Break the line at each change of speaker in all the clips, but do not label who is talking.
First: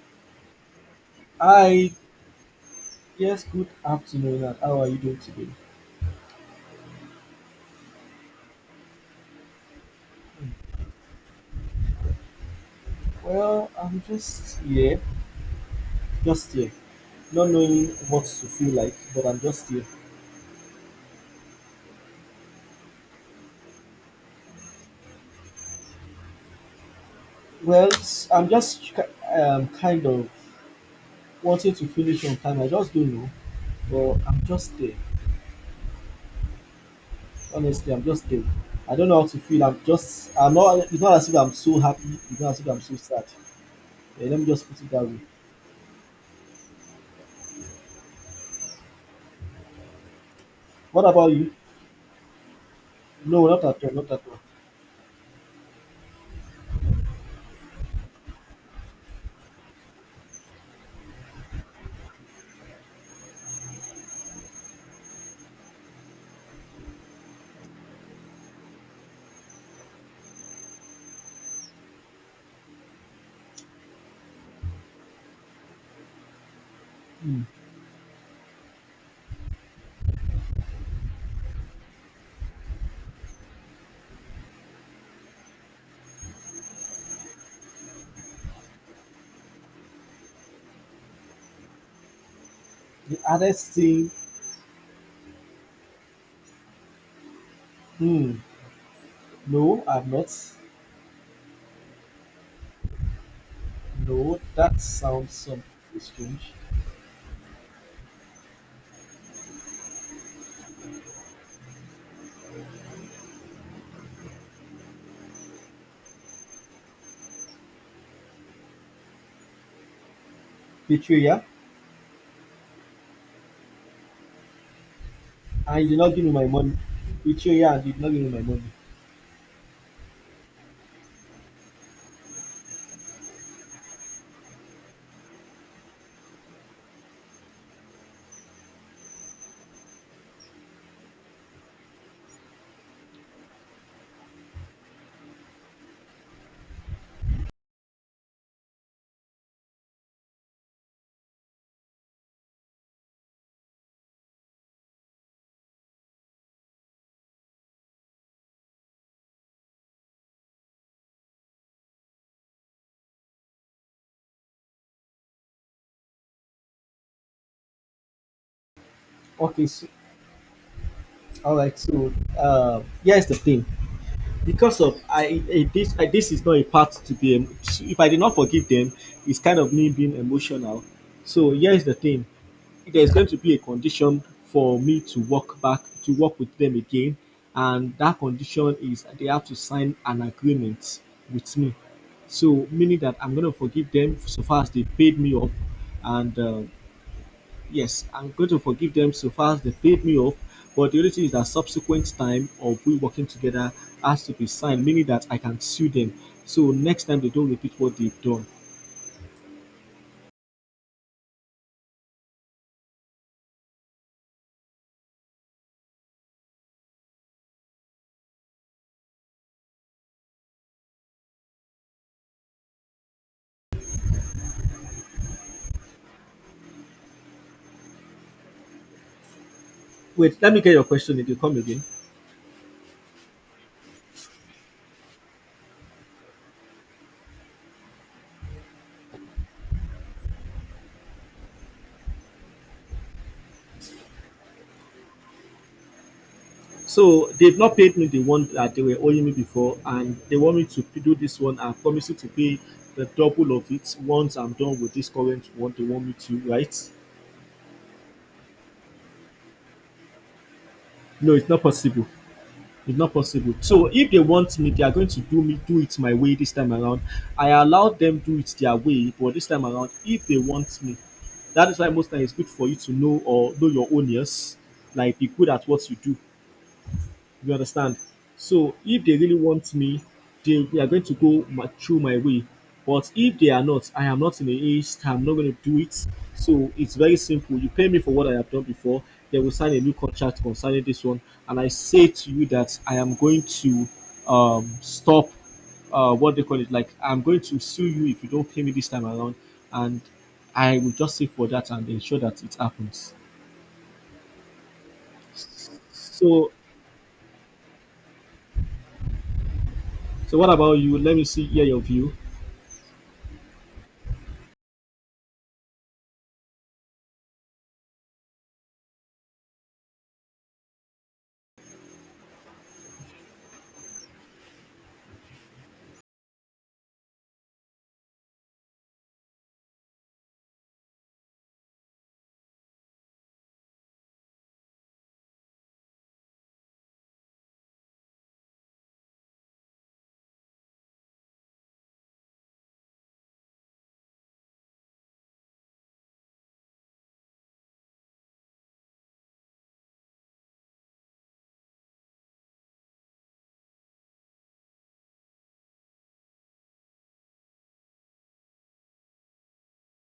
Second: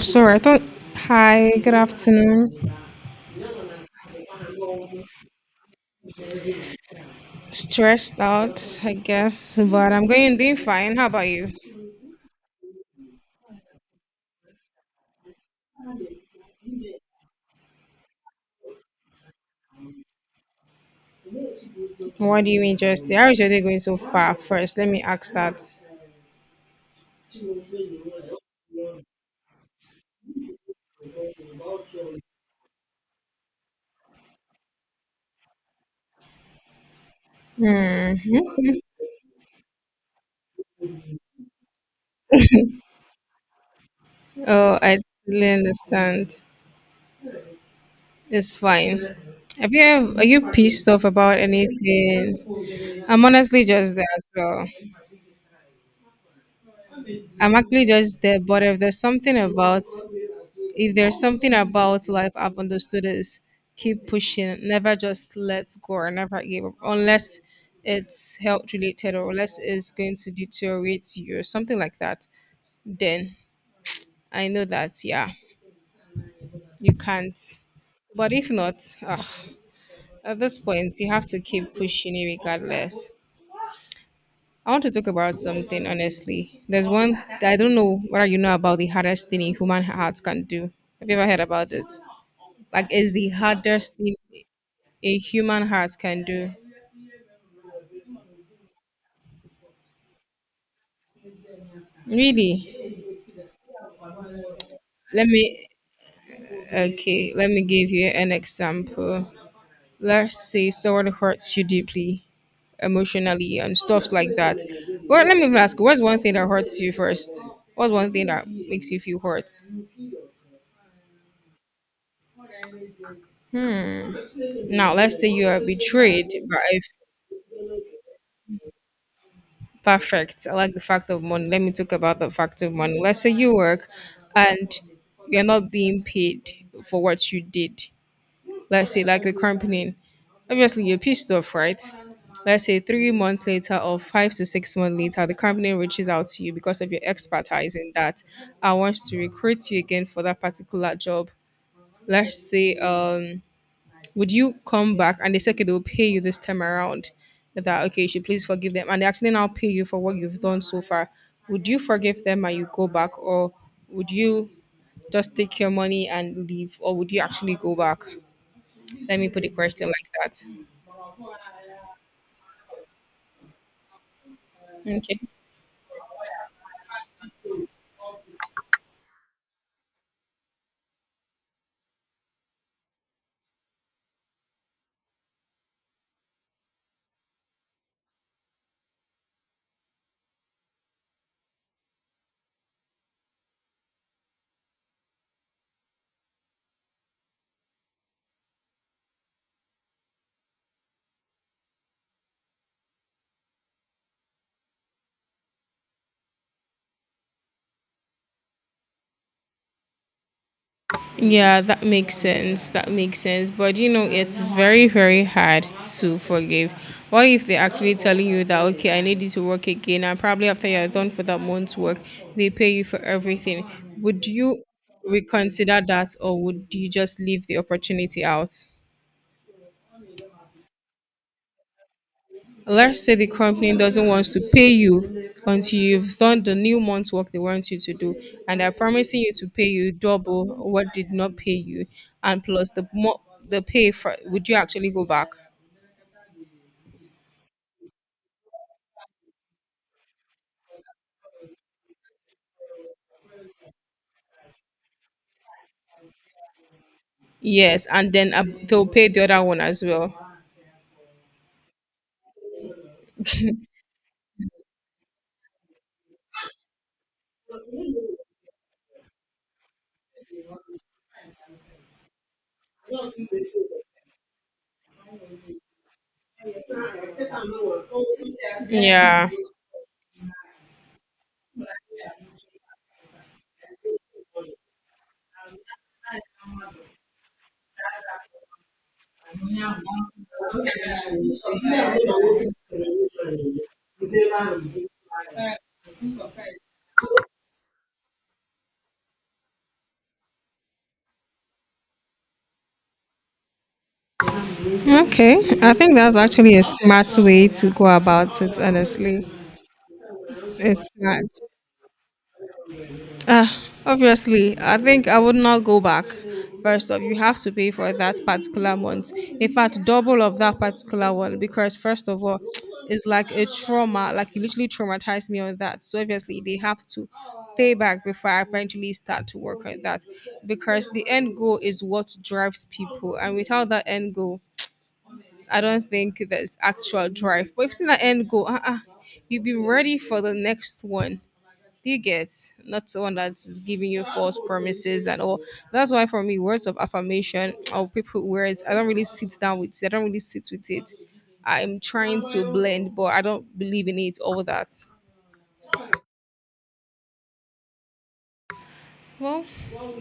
Sorry, I thought. Hi, good
Hi,
afternoon.
yes, good afternoon, and how are you doing today?
Stressed out, I guess, but I'm going doing fine. How about you?
Well, I'm just here, just here, not knowing what to feel like, but I'm just here.
What do you interest? How is your day going so far? First, let me ask that.
Well, I'm just kind of wanting to finish on time, I just don't know, but I'm just there. Honestly, I'm
Hmm.
just there. I don't know how to feel, I'm not, it's not as if I'm so happy, it's not as if I'm so sad. Yeah, let me just
Oh,
put it
I
that way.
totally understand. It's fine. Are you pissed
What
off
about
about
you?
anything? I'm
No, not
honestly
at all,
just
not
there.
at all.
So I'm actually just there, but if there's something about, if there's something about life I've understood is, keep pushing, never just let go or never give up unless it's health related or unless it's going to deteriorate you or something like that. Then I know that, yeah, you can't.
Hmm.
But if not, at this point you have to keep pushing it regardless. I want to talk about something honestly. There's one that I don't know whether you know about, the hardest thing a human heart can do. Have you ever heard about it? Like, it's
The
the
hardest
hardest
thing,
thing a human heart can do.
hmm, no, I'm not.
Really?
No, that
Let
sounds something
me,
strange.
okay, let me give you an example. Let's say someone hurts you deeply, emotionally, and stuffs like that. Well, let me even ask, what's one thing that hurts you first? What's one thing that makes you feel hurt?
Betrayal?
Hmm. Now, let's say you are
And you did not give
betrayed
me my
by
money. Betrayal and you did not give me my money.
perfect. I like the fact of money. Let me talk about the fact of money. Let's say you work and you're not being paid for what you did. Let's say, like, the company, obviously you're pissed off, right? Let's say 3 months later or 5 to 6 months later the company reaches out to you because of your expertise in that and wants to recruit you again for that particular job. Let's say Would you come back? And they say, okay, they'll pay you this time around, that okay, you should please forgive them, and they actually now pay you for what you've done so far. Would you forgive them and you go back, or would you just take your money and leave, or would you actually go back? Let me put the
Okay, so
question like that.
all right, so uh here's the thing. because of
Okay.
I, I this I, this is not a part to be if I did not forgive them, it's kind of me being emotional. So here's the thing: there's going to be a condition for me to work with them again, and that condition is they have to sign an agreement with me. So meaning that I'm going to forgive them so far as they paid me up, and yes, I'm going to forgive them so far as they paid me off. But the only thing is that subsequent time of we working together has to be signed, meaning that I can sue them. So next time they don't repeat what they've done.
Yeah, that makes sense. That makes sense. But you know, it's very, very hard to forgive. What if they're actually telling you that, okay, I need you to work again, and probably after you're done for that month's work, they pay you for everything? Would you reconsider that, or would you just leave the opportunity out?
Wait, let me get your question if you come again.
Let's say the company doesn't want to pay you until you've done the new month's work they want you to do, and they're promising you to pay you double what did not pay you, and plus the more, the pay for, would you actually go back?
So they've not paid me the one that they were owing me before, and they want me to do this one. I'm promising to pay the double of it once I'm done with this current one they want me to, right?
Yes, and then they'll pay the other one as well.
No, it's not possible. It's not possible. So if they want me, they are going to do me do it my way this time around. I allow them do it their way, but this time around, if they want me, that is why most times it's good for you to know or know your own ears. Like be good at what you do. You understand? So if they
Yeah.
really want me, they are going to go through my way. But if they are not, I am not in the age, I'm not going to do it. So it's very simple. You pay me for what I have done before, they will sign a new contract concerning this one. And I say to you that I am going to stop what they call it, like I'm going to sue you if you don't pay me this time around. And I will just sit for that and ensure that it happens.
Okay, I think that's
So,
actually a smart way to go about it, honestly.
so, what about
It's
you? Let me
smart.
see, hear your view.
Uh, Obviously, I think I would not go back. First off, you have to pay for that particular month. In fact, double of that particular one, because first of all, it's like a trauma. Like, you literally traumatized me on that. So obviously, they have to pay back before I eventually start to work on that, because the end goal is what drives people, and without that end goal, I don't think there's actual drive. But if it's an end goal, uh-uh, you'll be ready for the next one. Do you get? Not someone that is giving you false promises and all. That's why for me, words of affirmation or people words, I don't really sit down with it. I don't really sit with it. I'm trying to blend, but I don't believe in it. All that. Well,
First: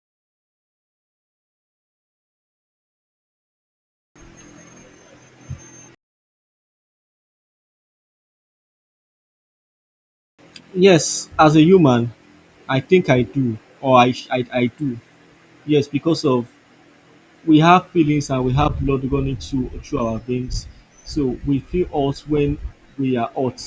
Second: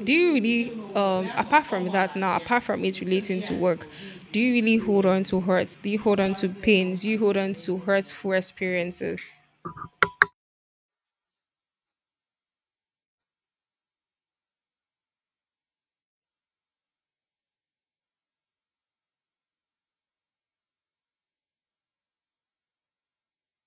do you really, apart from that now, apart from it relating to work, do you really hold on to hurts? Do you hold on to pains? Do you hold on to hurtful experiences?
Yes, as a human, I think I do, or I, sh- I do. Yes, because of we have feelings and we have blood running through our veins. So we feel hot when we are hot.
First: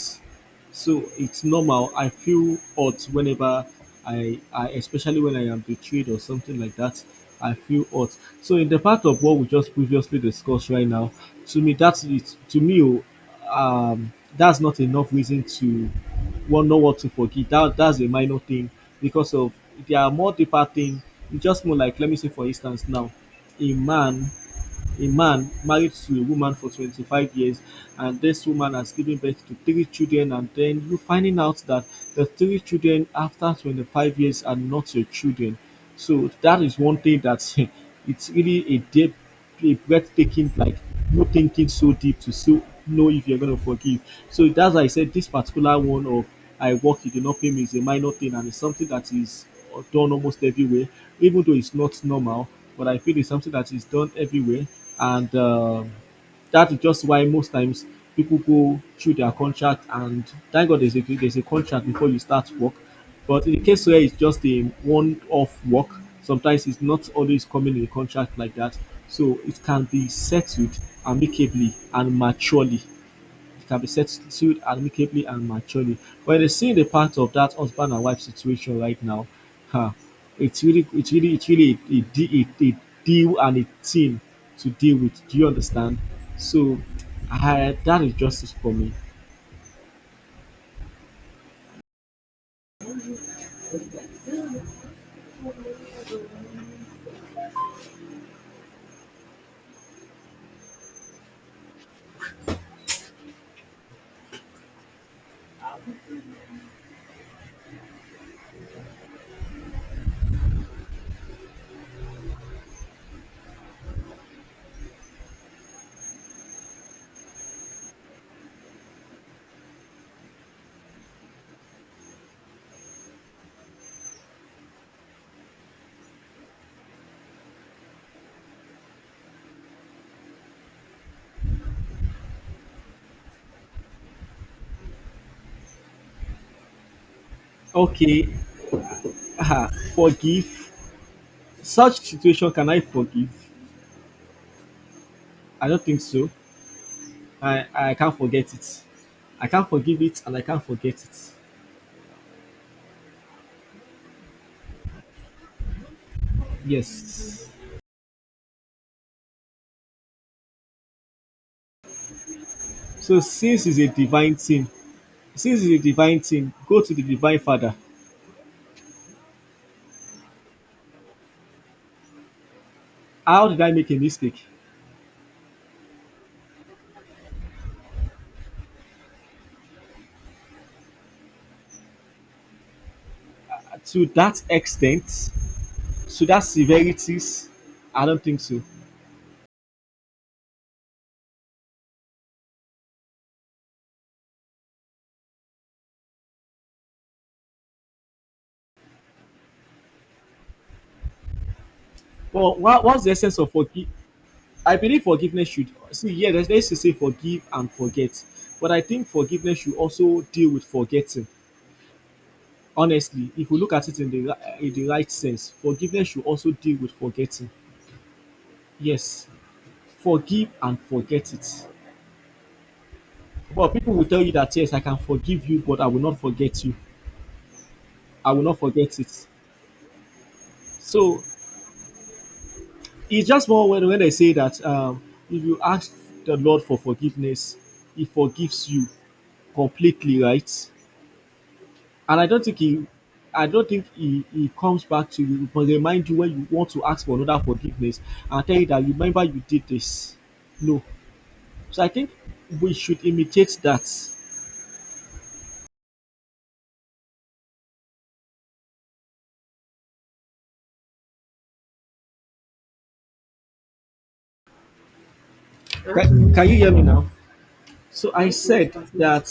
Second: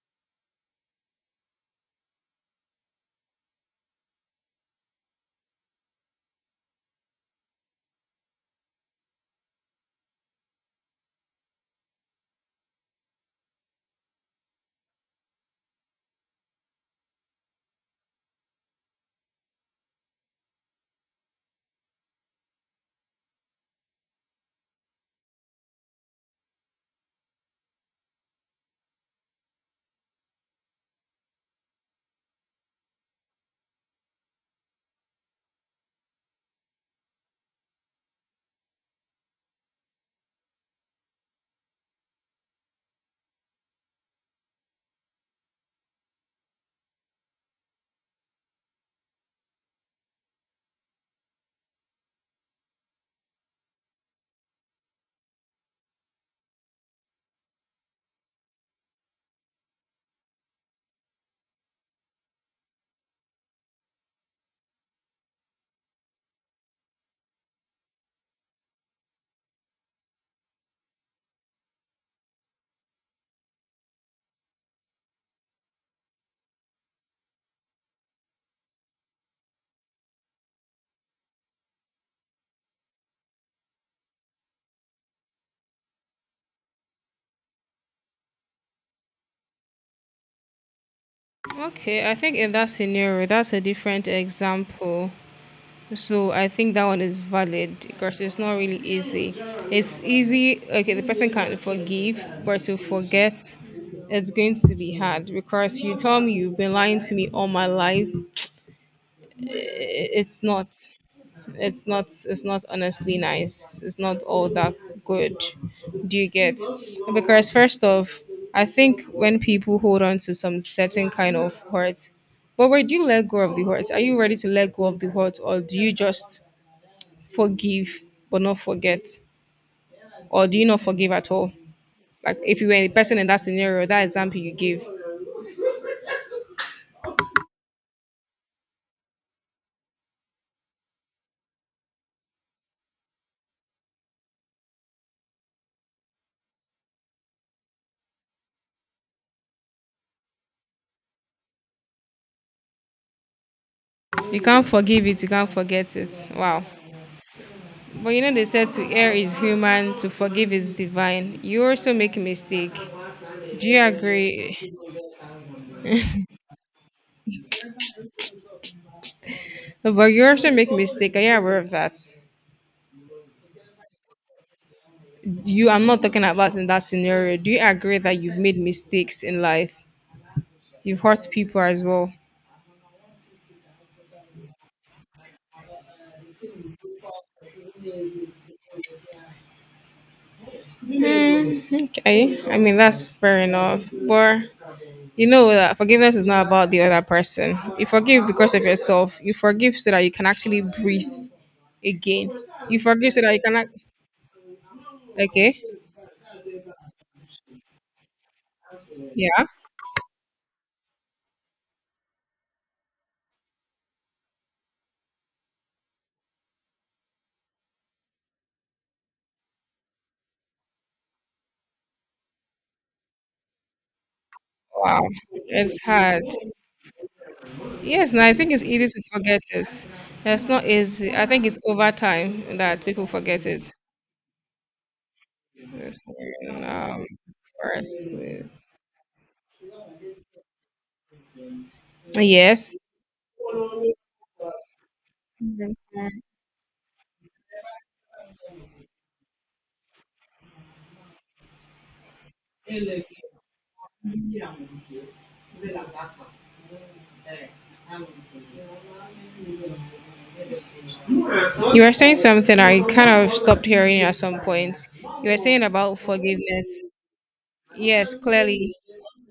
So it's normal. I feel hot whenever I especially when I am betrayed or something like that. I feel hot. So in the part of what we just previously discussed right now, to me that's it. To me, um, that's not enough reason to one know what to forgive. That's a minor thing because of there are more deeper things. It's just more like let me say for instance now a man a man married to a woman for 25 years and this woman has given birth to three children and then you finding out that the three children after 25 years are not your children. So that is one thing that it's really a deep, a breathtaking, like, no thinking so deep to so know if you're going to forgive. So that's why I said this particular one of I work you did not pay me is a minor thing, and it's something that is done almost everywhere, even though it's not normal. But I feel it's something that is done everywhere, and that is just why most times people go through their contract. And thank God there's a contract before you start work. But in the case where it's just a one-off work, sometimes it's not always coming in a contract like that. So it can be settled amicably and maturely. It can be settled amicably and maturely. But it is seeing the part of that husband and wife situation right now. Huh. It's really a deal and a team to deal with. Do you understand? So, that is justice for me.
Okay, I think in that scenario, that's a different example. So I think that one is valid because it's not really easy. It's easy, okay, the person can forgive, but to forget, it's going to be hard, because you tell me you've been lying to me all my life. I- i- It's not, it's not honestly nice. It's not all that good. Do you get? Because first off, I think when people hold on to some certain kind of hurt, but where do you let go of the hurt? Are you ready to let go of the hurt, or do you just forgive but not forget? Or do you not forgive at all? Like, if you were a person in that scenario, that example you gave,
Okay, uh, forgive. Such situation, can I forgive? I don't think so. I can't forget it. I can't forgive it and I can't forget it.
you can't forgive it, you can't forget it. Wow.
Yes.
But you know, they said to err is human, to forgive is divine. You also make a mistake.
So since
Do
it's
you
a divine
agree?
thing, go to the divine father.
No, but you also make a mistake. Are you aware of that?
How did I make a mistake?
You, I'm not talking about in that scenario. Do you agree that you've made mistakes in life? You've hurt people as well.
To that extent, to that severities, I don't think so.
Hmm, okay, I mean that's fair enough, but you know that forgiveness is not about the other person. You forgive because of yourself. You forgive so that you can actually breathe again.
But
You
what's the
forgive so that
essence
you
of
can act.
forgive? I believe forgiveness
Okay.
should see. Yeah, there's to say forgive and forget, but I think
Yeah.
forgiveness should also deal with forgetting. Honestly, if we look at it in the right sense, forgiveness should also deal with forgetting. Yes, forgive and forget it. Well, people will tell you that yes, I can
Wow.
forgive you,
It's
but I will not
hard.
forget you.
Yes. No,
I
I
will
think
not
it's easy
forget
to
it.
forget it. It's not easy.
So
I think it's over time that people
it's
forget
just more
it.
when I say that if you ask
This
the Lord for
um,
forgiveness,
first
He
is-
forgives you completely, right? And I don't think
Yes.
He, I don't think he comes back to you but remind you when you want to ask for another forgiveness and tell you that remember you did this. No. So I think we should imitate that.
Mira, monsieur. Mira la capa. Eh, you were saying something, I kind of stopped hearing you at some point. You were saying about
Can, can you hear me
forgiveness.
now? So
Yes,
I said
clearly.
that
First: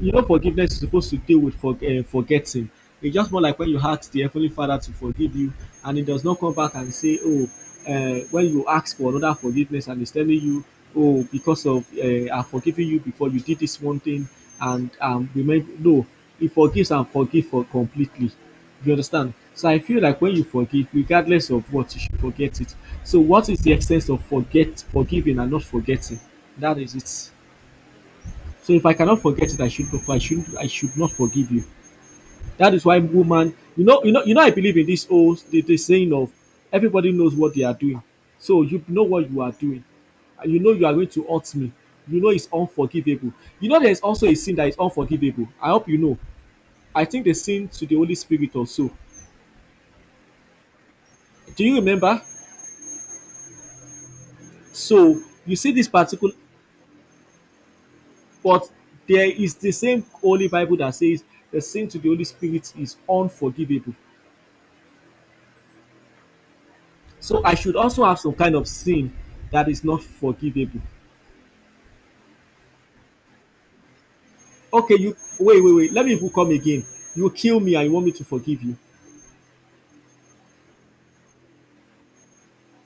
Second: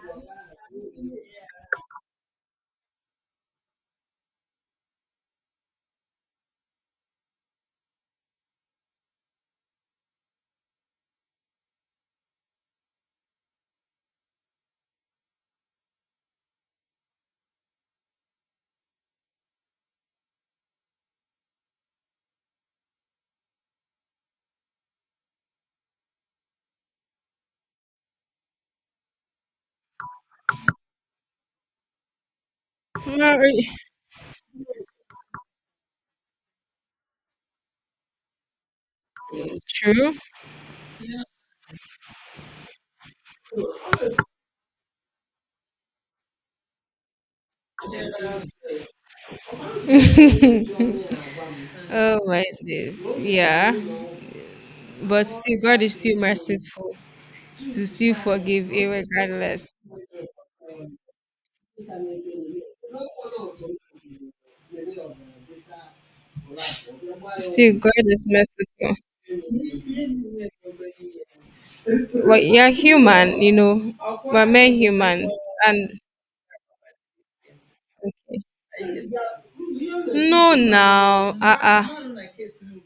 you know forgiveness is supposed to deal with forgetting. It's just more like when you ask the Heavenly Father to forgive you, and it does not come back and say, "When you ask for another forgiveness, and it's telling you, oh, because of I've forgiven you before you did this one thing, and remember, no, He forgives and forgive for completely." You understand? So I feel like when you forgive, regardless of what, you should forget it. So what is the extent of forget, forgiving, and not forgetting? That is it. So if I cannot forget it, I should not forgive you. That is why
Not
woman,
really.
I believe in this old the saying of everybody knows what they are doing. So you know what you are doing.
True.
And you know you are going to hurt me. You know it's unforgivable. You know there's also a sin that is unforgivable. I hope you know. I think the sin to the Holy Spirit also. Do you
Oh
remember?
my days. Yeah.
So
But
you
still
see
God
this
is still
particular,
merciful to still forgive
but there is
irregardless.
the same Holy Bible that says the sin to the Holy Spirit is unforgivable. So I
Still,
should also
God
have
is
some kind of
merciful.
sin that is not forgivable.
Well, you're human, you know. We're mere
Okay, you
humans.
wait, wait, wait.
And
Let me even come again. You kill me and you want me to
okay.
forgive you.
No, now,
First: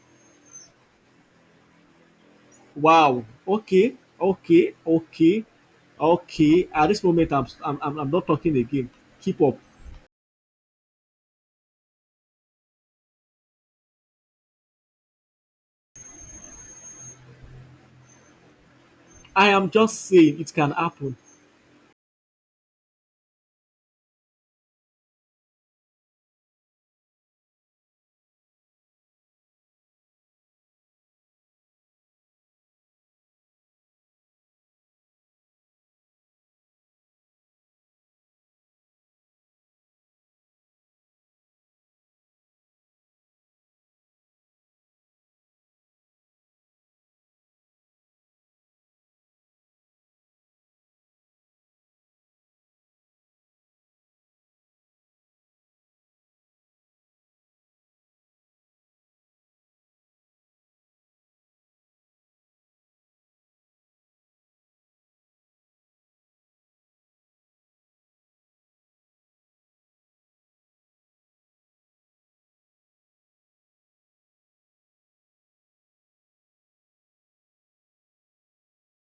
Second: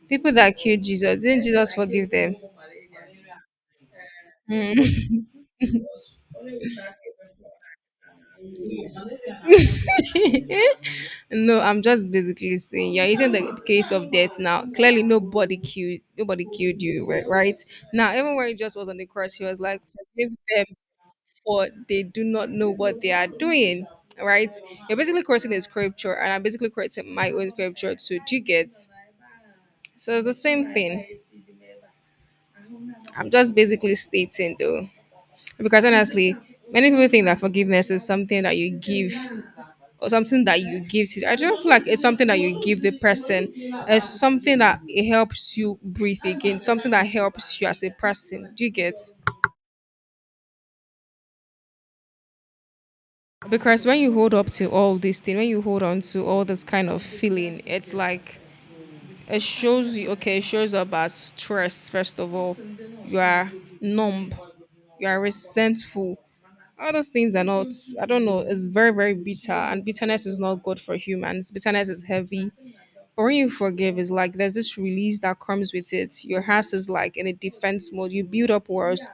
people that killed Jesus, didn't Jesus forgive them?
Wow. Okay, okay,
Mm.
okay, okay. At this moment, I'm not talking again. Keep up.
No, I'm just basically saying you're using the case of death now. Clearly, nobody killed you, right? Now, even when he just was on the cross, he
I
was
am
like,
just
"Forgive
saying it
them,
can happen.
for they do not know what they are doing." Right? You're basically quoting a scripture, and I'm basically quoting my own scripture too. Do you get? So it's the same thing. I'm just basically stating, though, because honestly, many people think that forgiveness is something that you give, or something that you give to, I don't feel like it's something that you give the person. It's something that, it helps you breathe again, something that helps you as a person. Do you get? Because when you hold up to all these things, when you hold on to all this kind of feeling, it's like, it shows you, okay, it shows up as stress. First of all, you are numb, you are resentful. All those things are not, I don't know, it's very, very bitter, and bitterness is not good for humans. Bitterness is heavy. But when you forgive, it's like there's this release that comes with it. Your heart is like in a defense mode. You build up walls,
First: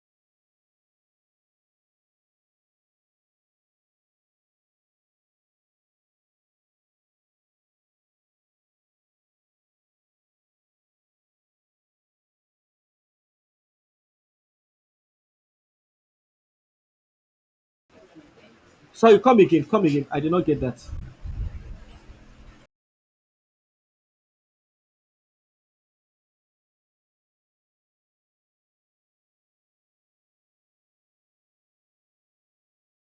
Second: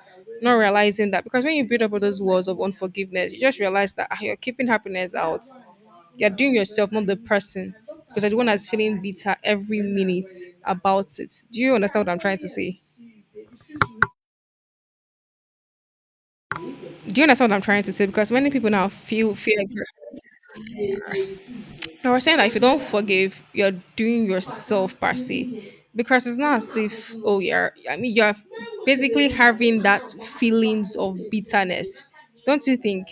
not realizing that, because when you build up all those walls of unforgiveness, you just realize that, ah, you're keeping happiness out. You're doing yourself, not the person. Because you're the one that's feeling bitter every minute about it. Do you understand what I'm trying to say? Do you understand what I'm trying to say? Because many people now
So you
feel
come
fear.
again, come again. I did not get that.
No, I was saying that if you don't forgive, you're doing yourself per se. Because it's not as if, oh, you're, I mean, you're basically having that feelings of bitterness. Don't you think?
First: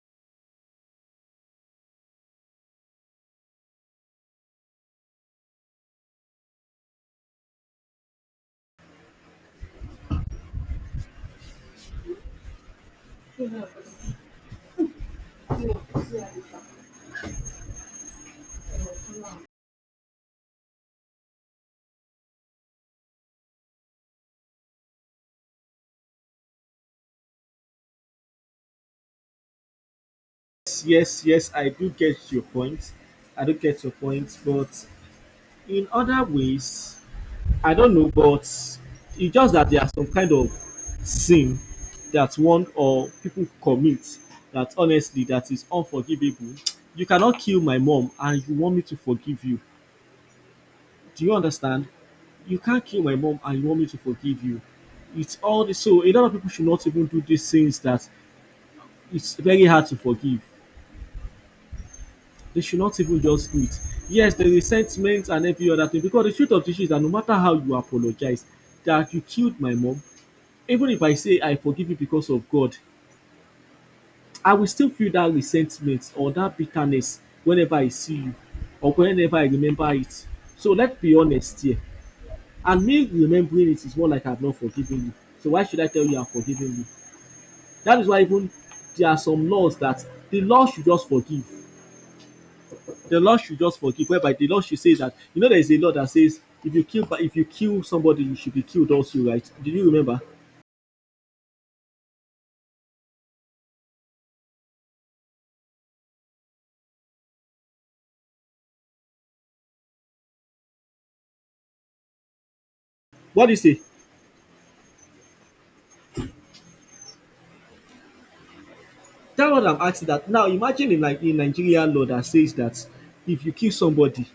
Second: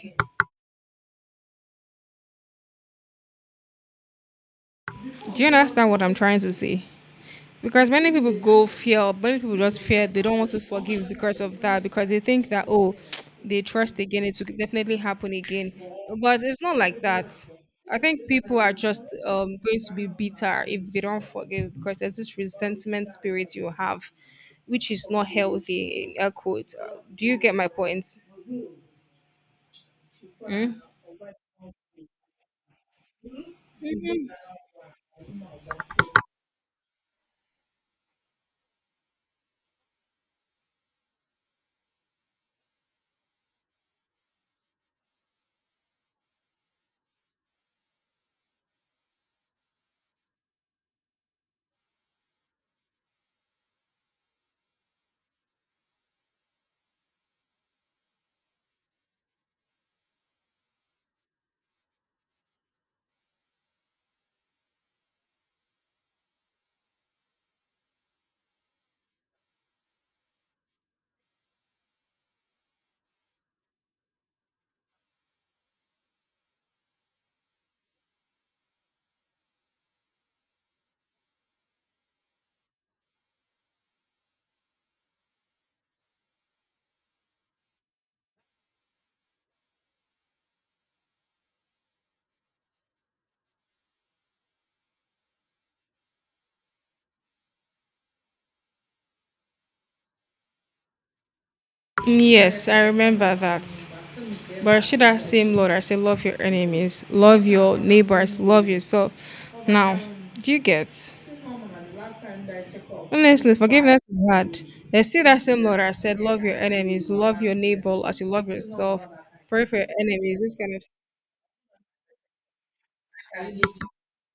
Do you understand what I'm trying to say? Because many people go fear, many people just fear, they don't want to forgive because of that, because they think that, oh, they trust again, it will definitely happen again. But it's not like that. I think people are just going to be bitter if they don't forgive, because there's this resentment spirit you have, which is not healthy, in air quote. Do you get my point? Mm?
Yes, yes, I do get your point. I do get your point, but in other ways, I don't know, but it's just that there are some kind of sin that one or people commit that honestly that is unforgivable. You cannot kill my mom and you want me to forgive you. Do you understand? You can't kill my mom and you want me to forgive you. It's all this. So a lot of people should not even do these things that it's very hard to forgive. They should not even just do it. Yes, the resentment and every other thing. Because the truth of the issue is that no matter how you apologize, that you killed my mom even if I say I forgive you because of God, I will still feel that resentment or that bitterness whenever I see you or whenever I remember it. So let's be honest here. And me remembering it is more like I've not forgiven you. So why should I tell you I've forgiven you? That is why even there are some laws that the law should just forgive. The law should just forgive. Whereby the law should say that you know there is a law that says if you kill somebody you should be killed also, right? Do you remember?
Yes, I remember that. But should I, same Lord, I say, love your enemies, love your neighbors, love yourself. Now, do you get?
What do
Honestly,
you say?
forgiveness is hard. There's, see, that same Lord, I said, love your enemies, love your neighbor as you love yourself,
That's what
pray for
I'm
your
asking that.
enemies,
Now
this kind of,
imagine in Nigeria law that says that if you kill somebody,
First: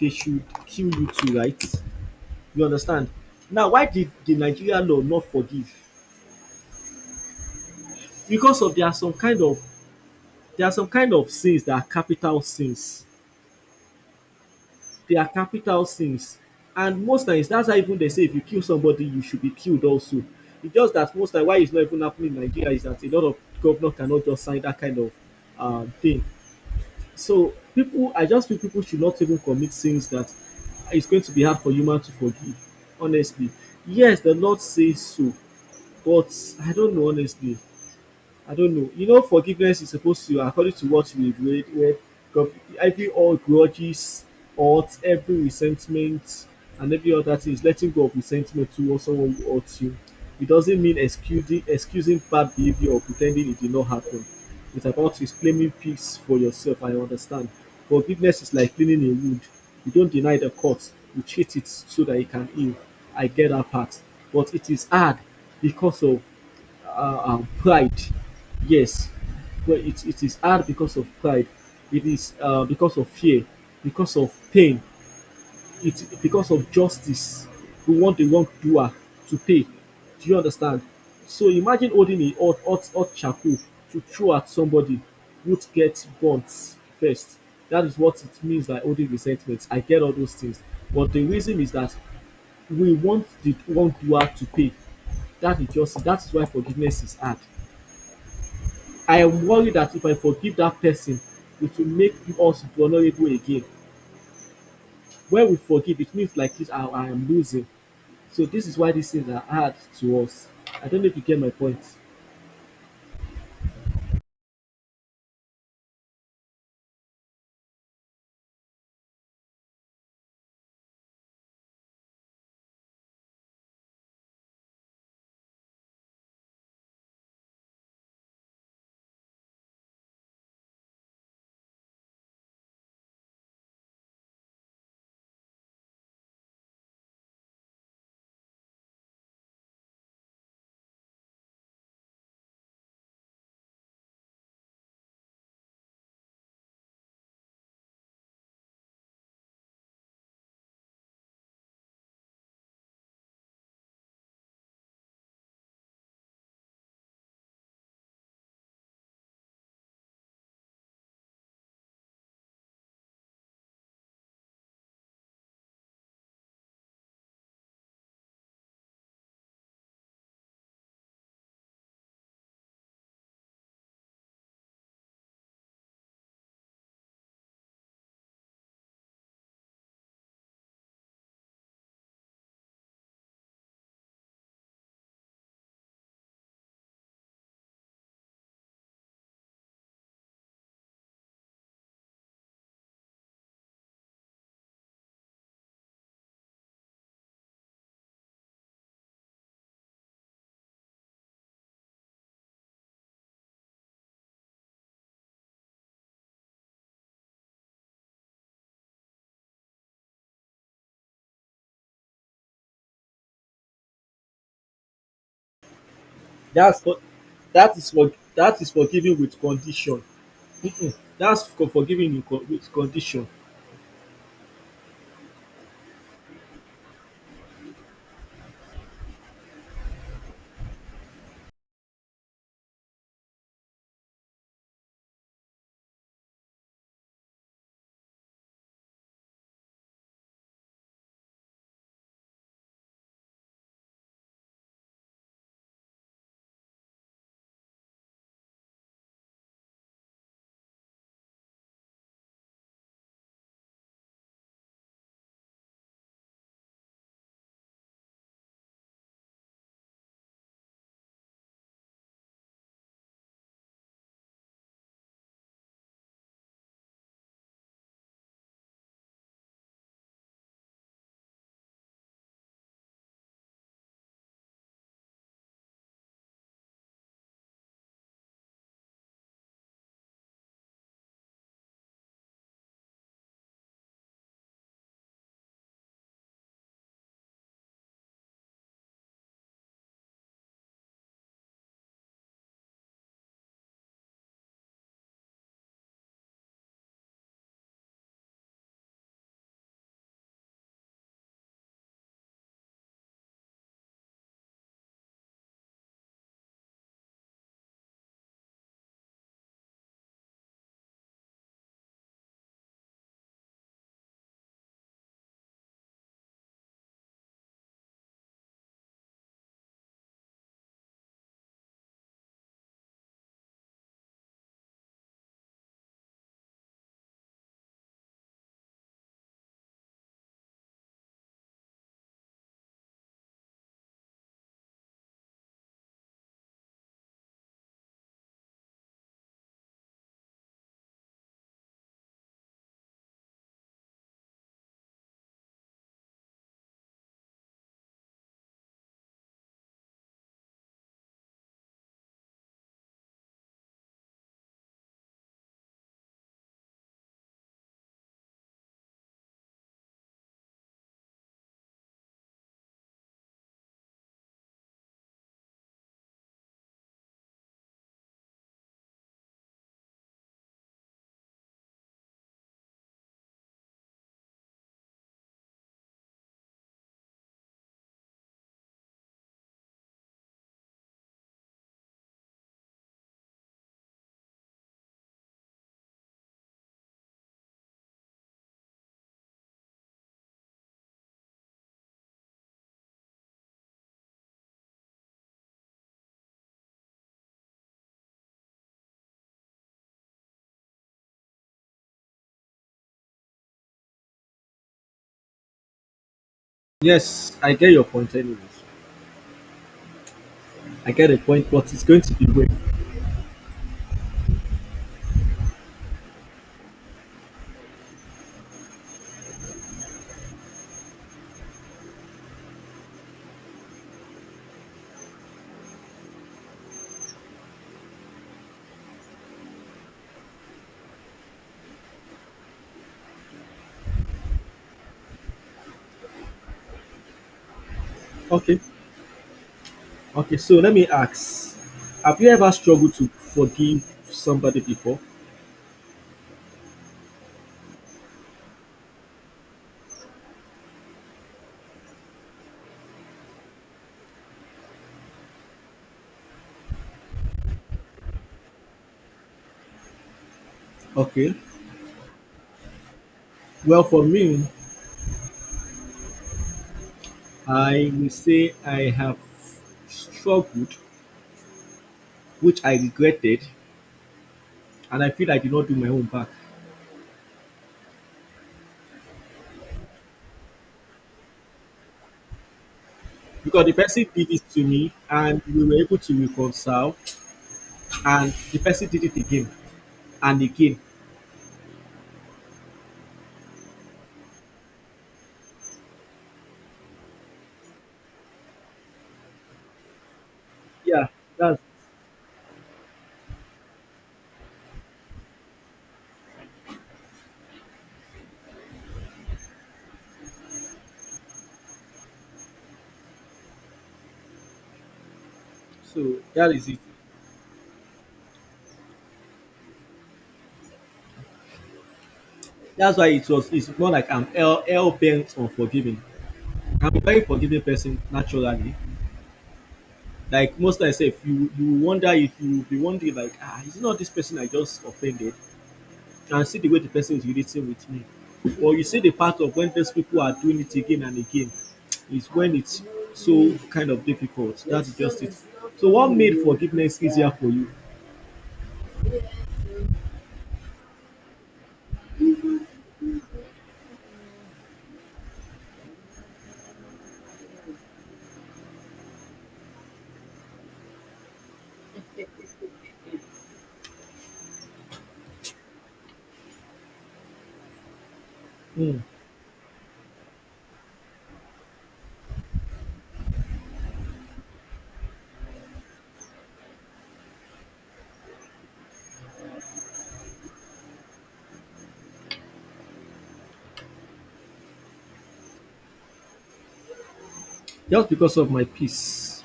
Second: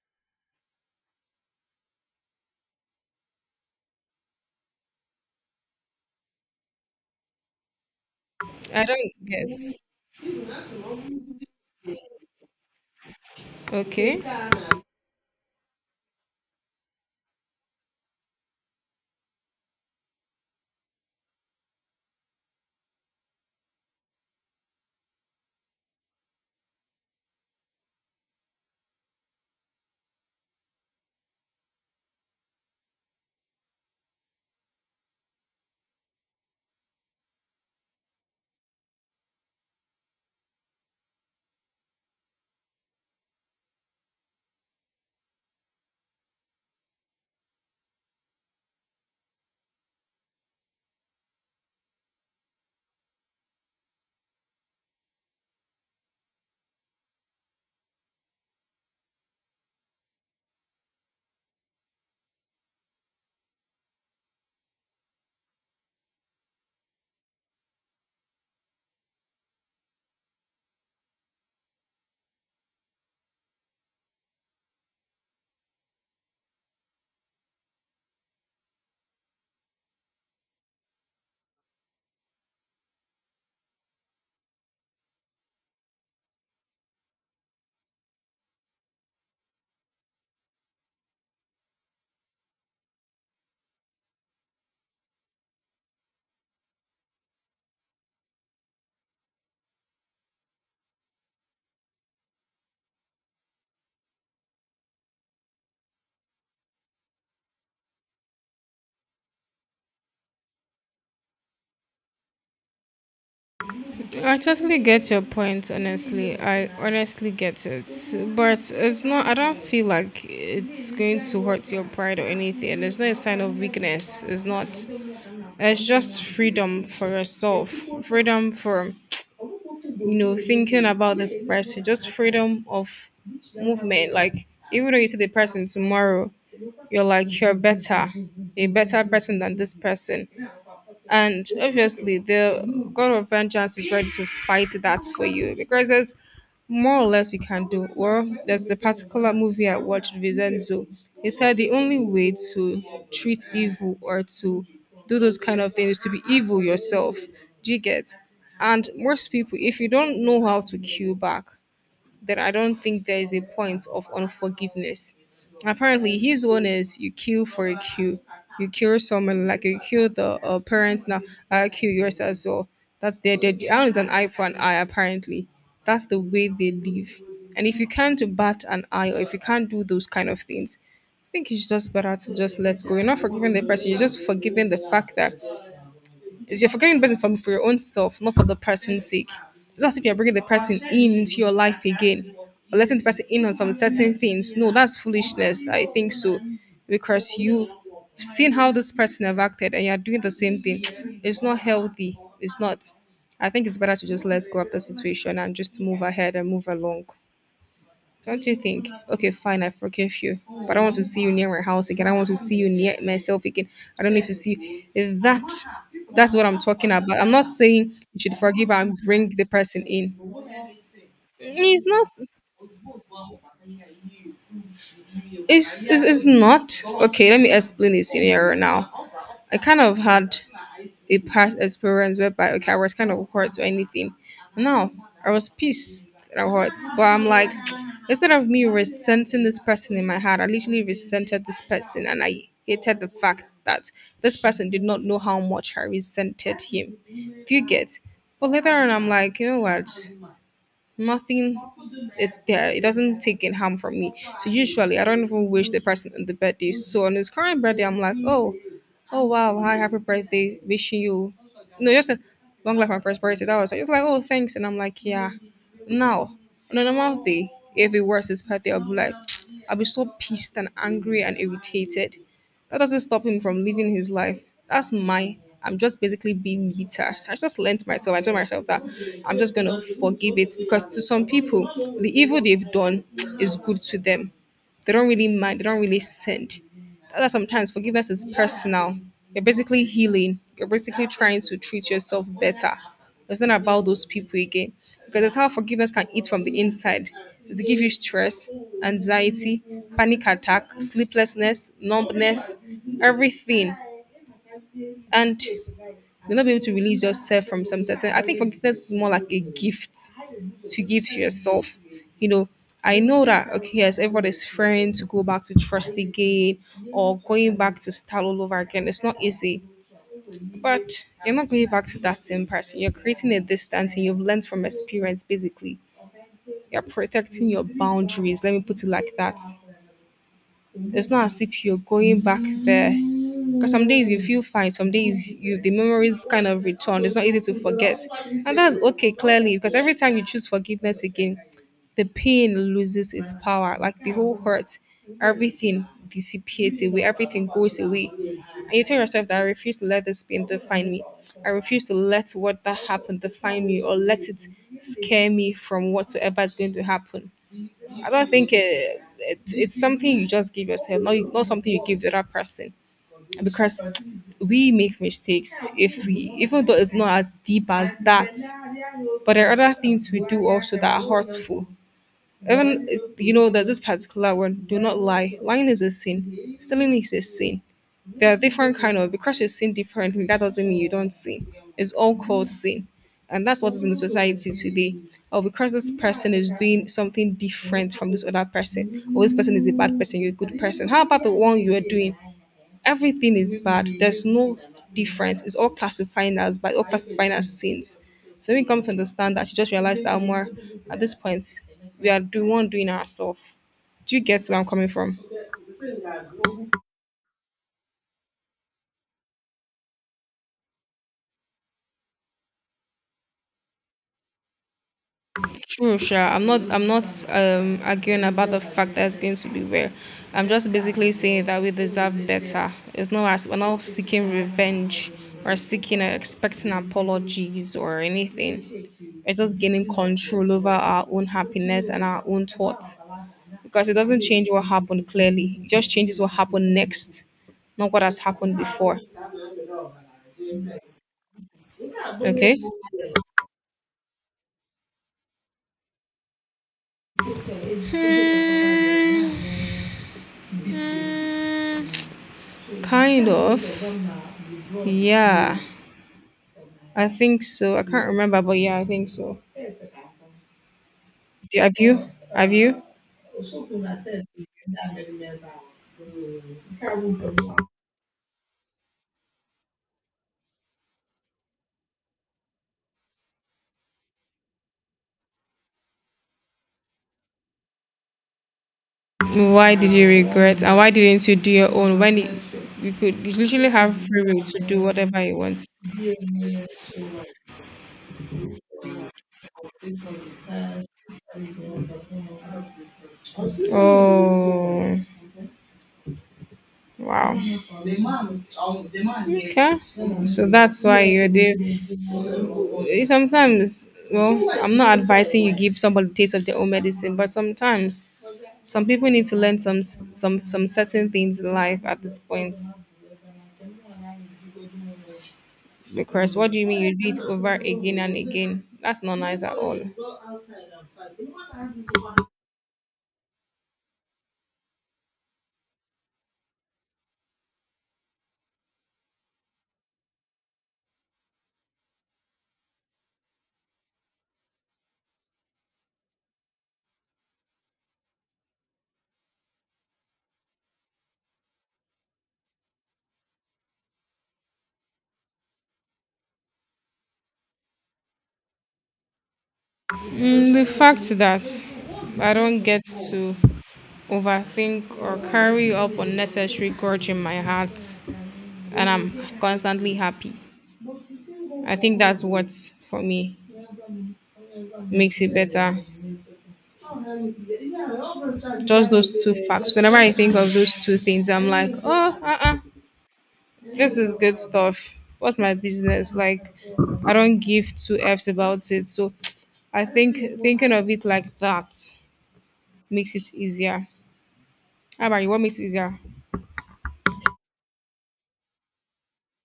they should kill you too, right? You understand? Now why did the Nigeria law not forgive? Because of there
I
are
don't
some kind of
get.
there are some kind of sins that are capital sins.
Okay.
They are capital sins. And most times that's how even they say if you kill somebody, you should be killed also. It's just that most time why it's not even happening in Nigeria is that a lot of governor cannot just sign that kind of thing. So people, I just feel people should not even commit sins that it's going to be hard for human to forgive. Honestly, yes, the Lord says so, but I don't know honestly. I don't know. You know, forgiveness is supposed to, according to what we've read, where God- I think all grudges, hurt, every resentment, and every other thing is letting go of resentment towards someone who hurts you. It doesn't mean excusing bad behavior or pretending it did not happen. It's about reclaiming peace for yourself. I understand. Forgiveness is like cleaning a wound. You don't deny the cut, you treat it so that it can heal. I get that part. But it is hard because of pride. Yes, but it is hard because of pride. It is because of fear, because of pain, it because of justice. We want the wrongdoer to pay. Do you understand? So imagine holding a hot charcoal to throw at somebody would get burnt first. That is what it means by holding resentment. I get all those things. But the reason is that we want the wrongdoer to pay. That is just that is why forgiveness is hard. I am worried that if I forgive that person, it will make us vulnerable again. When we forgive, it means like this, I am losing. So this is why these things are hard to us. I don't know if you get my point.
I totally get your point, honestly. I honestly get it. But it's not, I don't feel like it's going to hurt your pride or anything. It's not a sign of weakness. It's not. It's just freedom for yourself, freedom from, you know, thinking about this person, just freedom of movement. Like, even though you see the person tomorrow, you're like, you're better, a better person than this person. And obviously, the God of Vengeance is ready to fight that for you because there's more or less you can do. Well, there's a particular movie I watched, Vincenzo. He said the only way to treat evil or to do those kind of things is to be evil yourself. Do you get? And most people, if you don't know how to cue back, that I don't think there is a point of unforgiveness. Apparently, his one is you kill for a queue. You kill someone like you kill the parents now. I kill yours as well. That's their Iron is an eye for an eye. Apparently, that's the way they live. And if you can't bat an eye, or if you can't do those kind of things, I think it's just better to just let go. You're not forgiving the person. You're just forgiving the fact that is you're forgetting the person for your own self, not for the person's sake. It's not as if you're bringing the person in into your life again or letting the person in on some certain things. No, that's foolishness. I think so. Because you've seen how this person have acted and you're doing the same thing. It's not healthy. It's not. I think it's better to just let go of the situation and just move ahead and move along. Don't you think? Okay, fine, I forgive you, but I don't want to see you near my house again. I want to see you near myself again. I don't need to see you. That. That's what I'm
That's
talking
for,
about. I'm not
that is
saying
for
you should
that is
forgive and
forgiving
bring
with
the person
condition.
in.
Mm-mm. That's for
It's not.
forgiving with condition.
It's not. Okay, let me explain this scenario now. I kind of had a past experience whereby okay, I was kind of hurt or anything. No, I was pissed and hurt, but I'm like, instead of me resenting this person in my heart, I literally resented this person, and I hated the fact that this person did not know how much I resented him. Do you get? But later on, I'm like, you know what? Nothing. It's there. It doesn't take it harm from me. So usually I don't even wish the person on the birthday. So on his current birthday I'm like, oh, oh wow, hi, happy birthday, wishing you, no, just a long life and prosperity. That was just like, oh, thanks. And I'm like, yeah. Now on a normal day, if it was his birthday, I'll be like, I'll be so pissed and angry and irritated. That doesn't stop him from living his life. That's my. I'm just basically being bitter. So I just learnt myself. I told myself that I'm just gonna forgive it because to some people, the evil they've done is good to them. They don't really mind. They don't really send. That's sometimes forgiveness is personal. You're basically healing. You're basically trying to treat yourself better. It's not about those people again. Because that's how forgiveness can eat from the inside. It gives you stress, anxiety, panic attack, sleeplessness, numbness, everything. And you'll not be able to release yourself from some certain. I think forgiveness is more like a gift to give to yourself. You know, I know that okay, yes, everybody's fearing to go back to trust again or going back to start all over again. It's not easy. But you're not going back to that same person. You're creating a distance and you've learned from experience, basically. You're protecting your boundaries. Let me put it like that. It's not as if you're going back there. Because some days you feel fine, some days you the memories kind of return. It's not easy to forget. And that's okay, clearly, because every time you choose forgiveness again, the pain loses its power, like the whole hurt, everything dissipates away, everything goes away. And you tell yourself that I refuse to let this pain define me. I refuse to let what that happened define me or let it scare me from whatsoever is going to happen. I don't think it's something you just give yourself, not something you give the other person. Because we make mistakes if we, even though it's not as deep as that, but there are other things we do also that are hurtful even, you know, there's this particular one, do not lie. Lying is a sin, stealing is a sin. There are different kind of because you seen differently, that doesn't mean you don't sin. It's all called sin. And that's what is in the society today. Or because this person is doing something different from this other person, or this person is a bad person, you're a good person. How about the one you are doing? Everything is bad. There's no difference. It's all classifying as bad, all classifying as sins. So when you come to understand that, you just realize that more at this point, we are the one doing ourselves. Do you get where I'm coming from?
Yes, I get your point, anyways. I get the point, but it's going to be way.
True, sure. I'm not arguing about the fact that it's going to be rare. I'm just basically saying that we deserve better. It's not as we're not seeking revenge or seeking or expecting apologies or anything. We're just gaining control over our own happiness and our own thoughts because it doesn't change what happened clearly. It just changes what happened next, not what has happened
Okay,
before.
okay. So let me ask: have you ever
Okay.
struggled to forgive somebody before?
Mm, kind of. Yeah. I think so. I can't remember, but yeah, I think so.
Okay.
Do- Have you? Have you?
Well, for me, I will say I have struggled, which I regretted, and I feel I did not do my own back
Why did you regret? And why didn't you do your own when it, you could you
because
literally
the
have
person
free
did it
will to
to
do
me,
whatever you
and we
want?
were able to reconcile, and the person did it again and again.
Oh, wow. Okay. So that's why
Yeah,
you
that's
did. Sometimes, well, I'm not advising you give somebody the taste of their own medicine, but sometimes some people need to learn some certain things in life at this point.
so
Because
that
what do you
is it.
mean you do it over again and again? That's not nice at all.
That's why it was. It's more like I'm hell bent on forgiving. I'm a very forgiving person naturally. Like most times, if you wonder if you will be wondering like ah, is it not this person I just offended? And see the way the person is relating with me. But you see the part of when those people are doing it again and again is when it's so kind of difficult. That's just it. So what made forgiveness easier for you?
Mm, the fact that I don't get to overthink or carry up unnecessary grudge in my heart and I'm constantly happy. I think that's what, for me, makes it better. Just
Hmm.
those two facts. Whenever I think of those two things, I'm like, oh, this is good stuff. What's my business? Like, I don't give two F's about it. So I think thinking of it like that makes it easier. How about you? What makes it easier?
Just because of my peace.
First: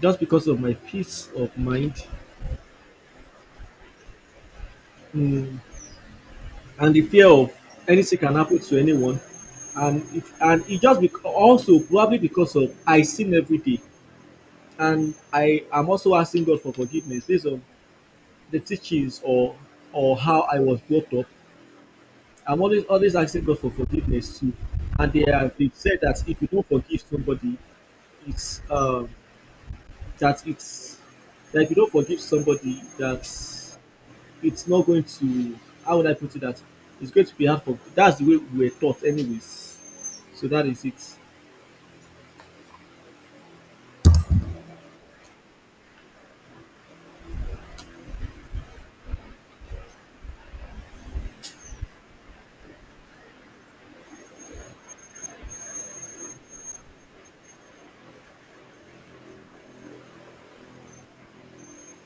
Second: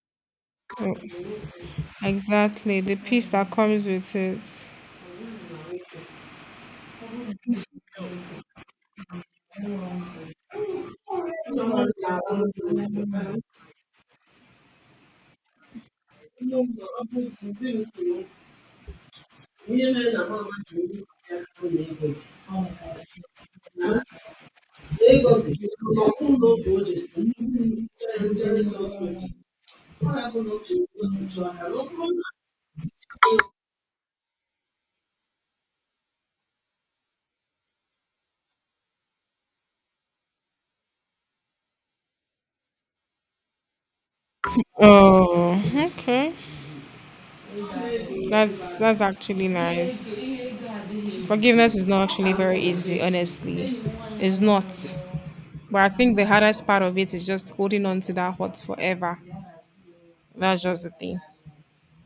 Just because of my
Oh,
peace of mind.
exactly. The peace that comes with it.
Hmm. And the fear of anything can happen to anyone. And it just also probably because of I sin every day. And I am also asking God for forgiveness based on the teachings or how I was brought up, I'm always asking God for forgiveness too. And they said that if you don't forgive somebody, it's that it's that if you don't forgive somebody, that it's not going to how would I put it that it's going to be hard for that's the way we were taught anyways. So that is it.
Oh, okay. That's actually nice. Forgiveness is not actually very easy, honestly. It's not. But I think the hardest part of it is just holding on to that hurt forever. That's just the thing.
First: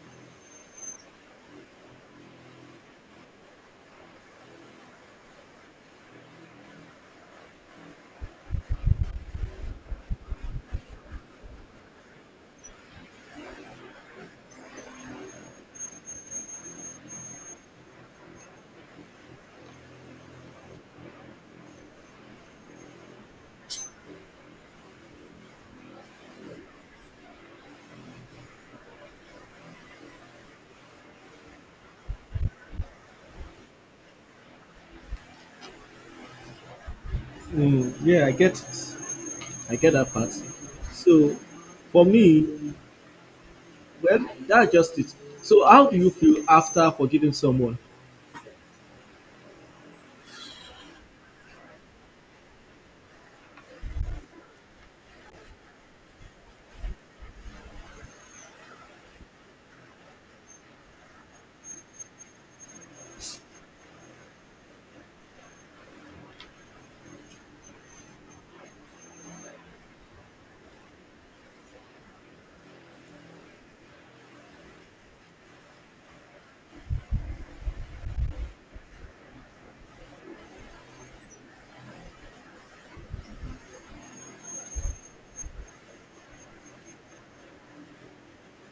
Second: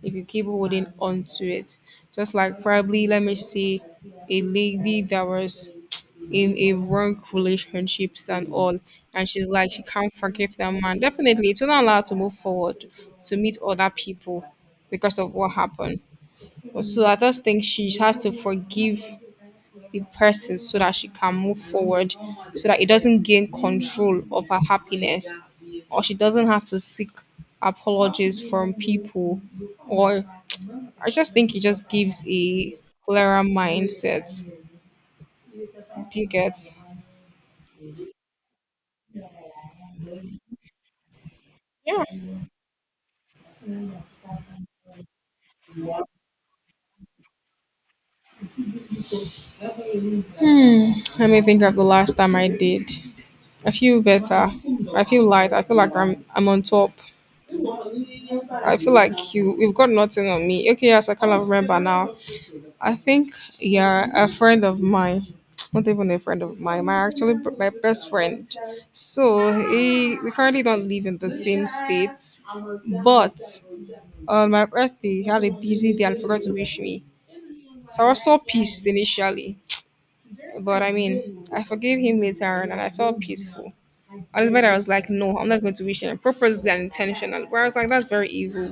If you keep holding on to it, just like probably let me see a lady that was in a wrong relationships and all. And she's like, she can't forgive that man. Definitely, it's not allowed to move forward to meet other people because of what happened. So I just think she has to forgive the person so that she can move forward, so that it doesn't gain control of her happiness, or she doesn't have to seek apologies from people. Or I just think it just gives a clearer mindset. Do you get?
Mm, yeah, I get it. I get that part. So for
Yeah.
me, well, that's just it. So how do you feel after forgiving someone?
Let me think of the last time I did. I feel better. I feel light. I feel like I'm on top. I feel like you've got nothing on me. Okay, yes, I kind of remember now. I think yeah, a friend of mine, not even a friend of mine, my actually b- my best friend. So he we currently don't live in the same state, but on my birthday he had a busy day and forgot to wish me. So I was so pissed initially. But I mean, I forgave him later on and I felt peaceful. Albert, I was like, no, I'm not going to wish him purposely and intentional. Where I was like, that's very evil.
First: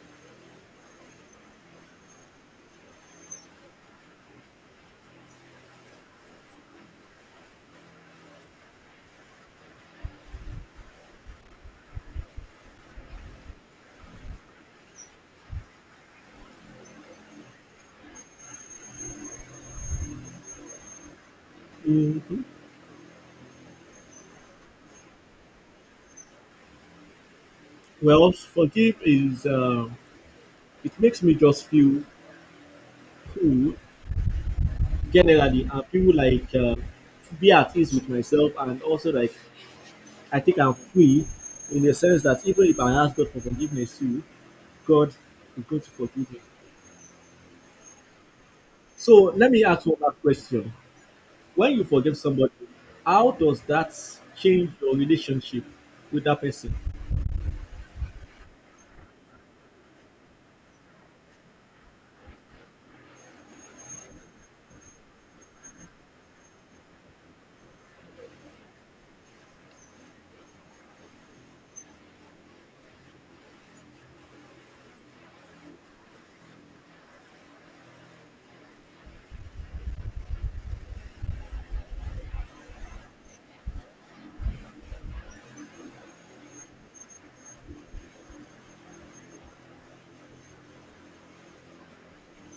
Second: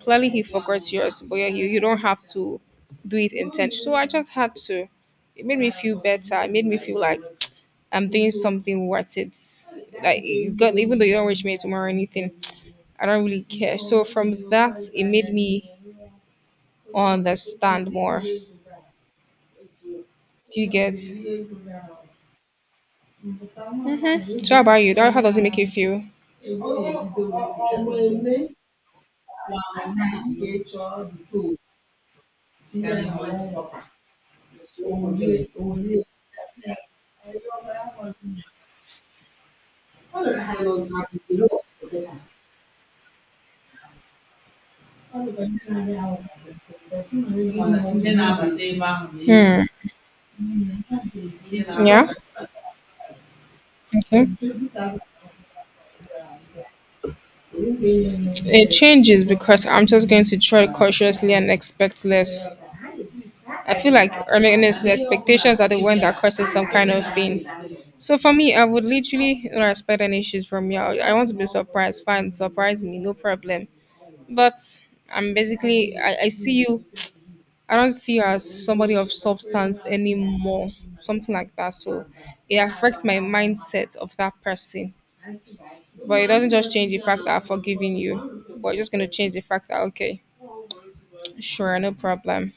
Clearly, he forgot yours, but yeah, you don't have to do it intention. So I just had to. It made me feel better. It made me feel like I'm doing something worth it. Like you got, even though you don't wish me tomorrow or anything, I don't really care. So from that, it made me understand more. Do you get?
Mhm.
Hmm. So how about you? That how does it make you feel? Ọmọ
Well,
ẹmẹ
forgive is
ìgbẹ́jọ́
it makes me
ìtò
just feel
tí ẹ̀ ń
cool generally, and feel like be at ease with myself, and also like I think I'm free in the sense that even if I ask God for forgiveness, you God is going to forgive me.
Ndị na-abata ebe ahu.
So let
Hmm.
me ask one last question: when you
Yeah.
forgive somebody, how does that
Okay.
change your relationship with that person?
It changes because I'm just going to try cautiously and expect less. I feel like honestly, expectations are the one that causes some kind of things. So for me, I would literally not expect any issues from you. I want to be surprised. Fine, surprise me, no problem. But I'm basically I see you, I don't see you as somebody of substance anymore. Something like that. So it affects my mindset of that person. But it doesn't just change the fact that I've forgiven you. But it's just gonna change the fact that okay, sure, no problem.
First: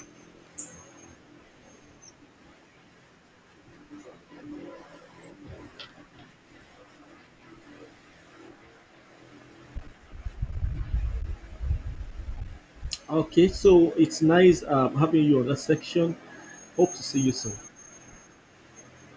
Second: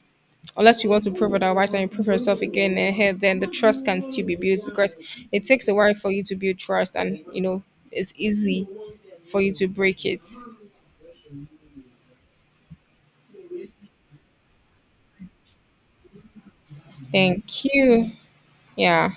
Unless you want to prove it otherwise and improve yourself again and here then the trust can still be built because it takes a while for you to build trust and you know it's easy for you to break it.
Okay, so it's nice having you on that section. Hope to see you soon.
Thank you. Yeah.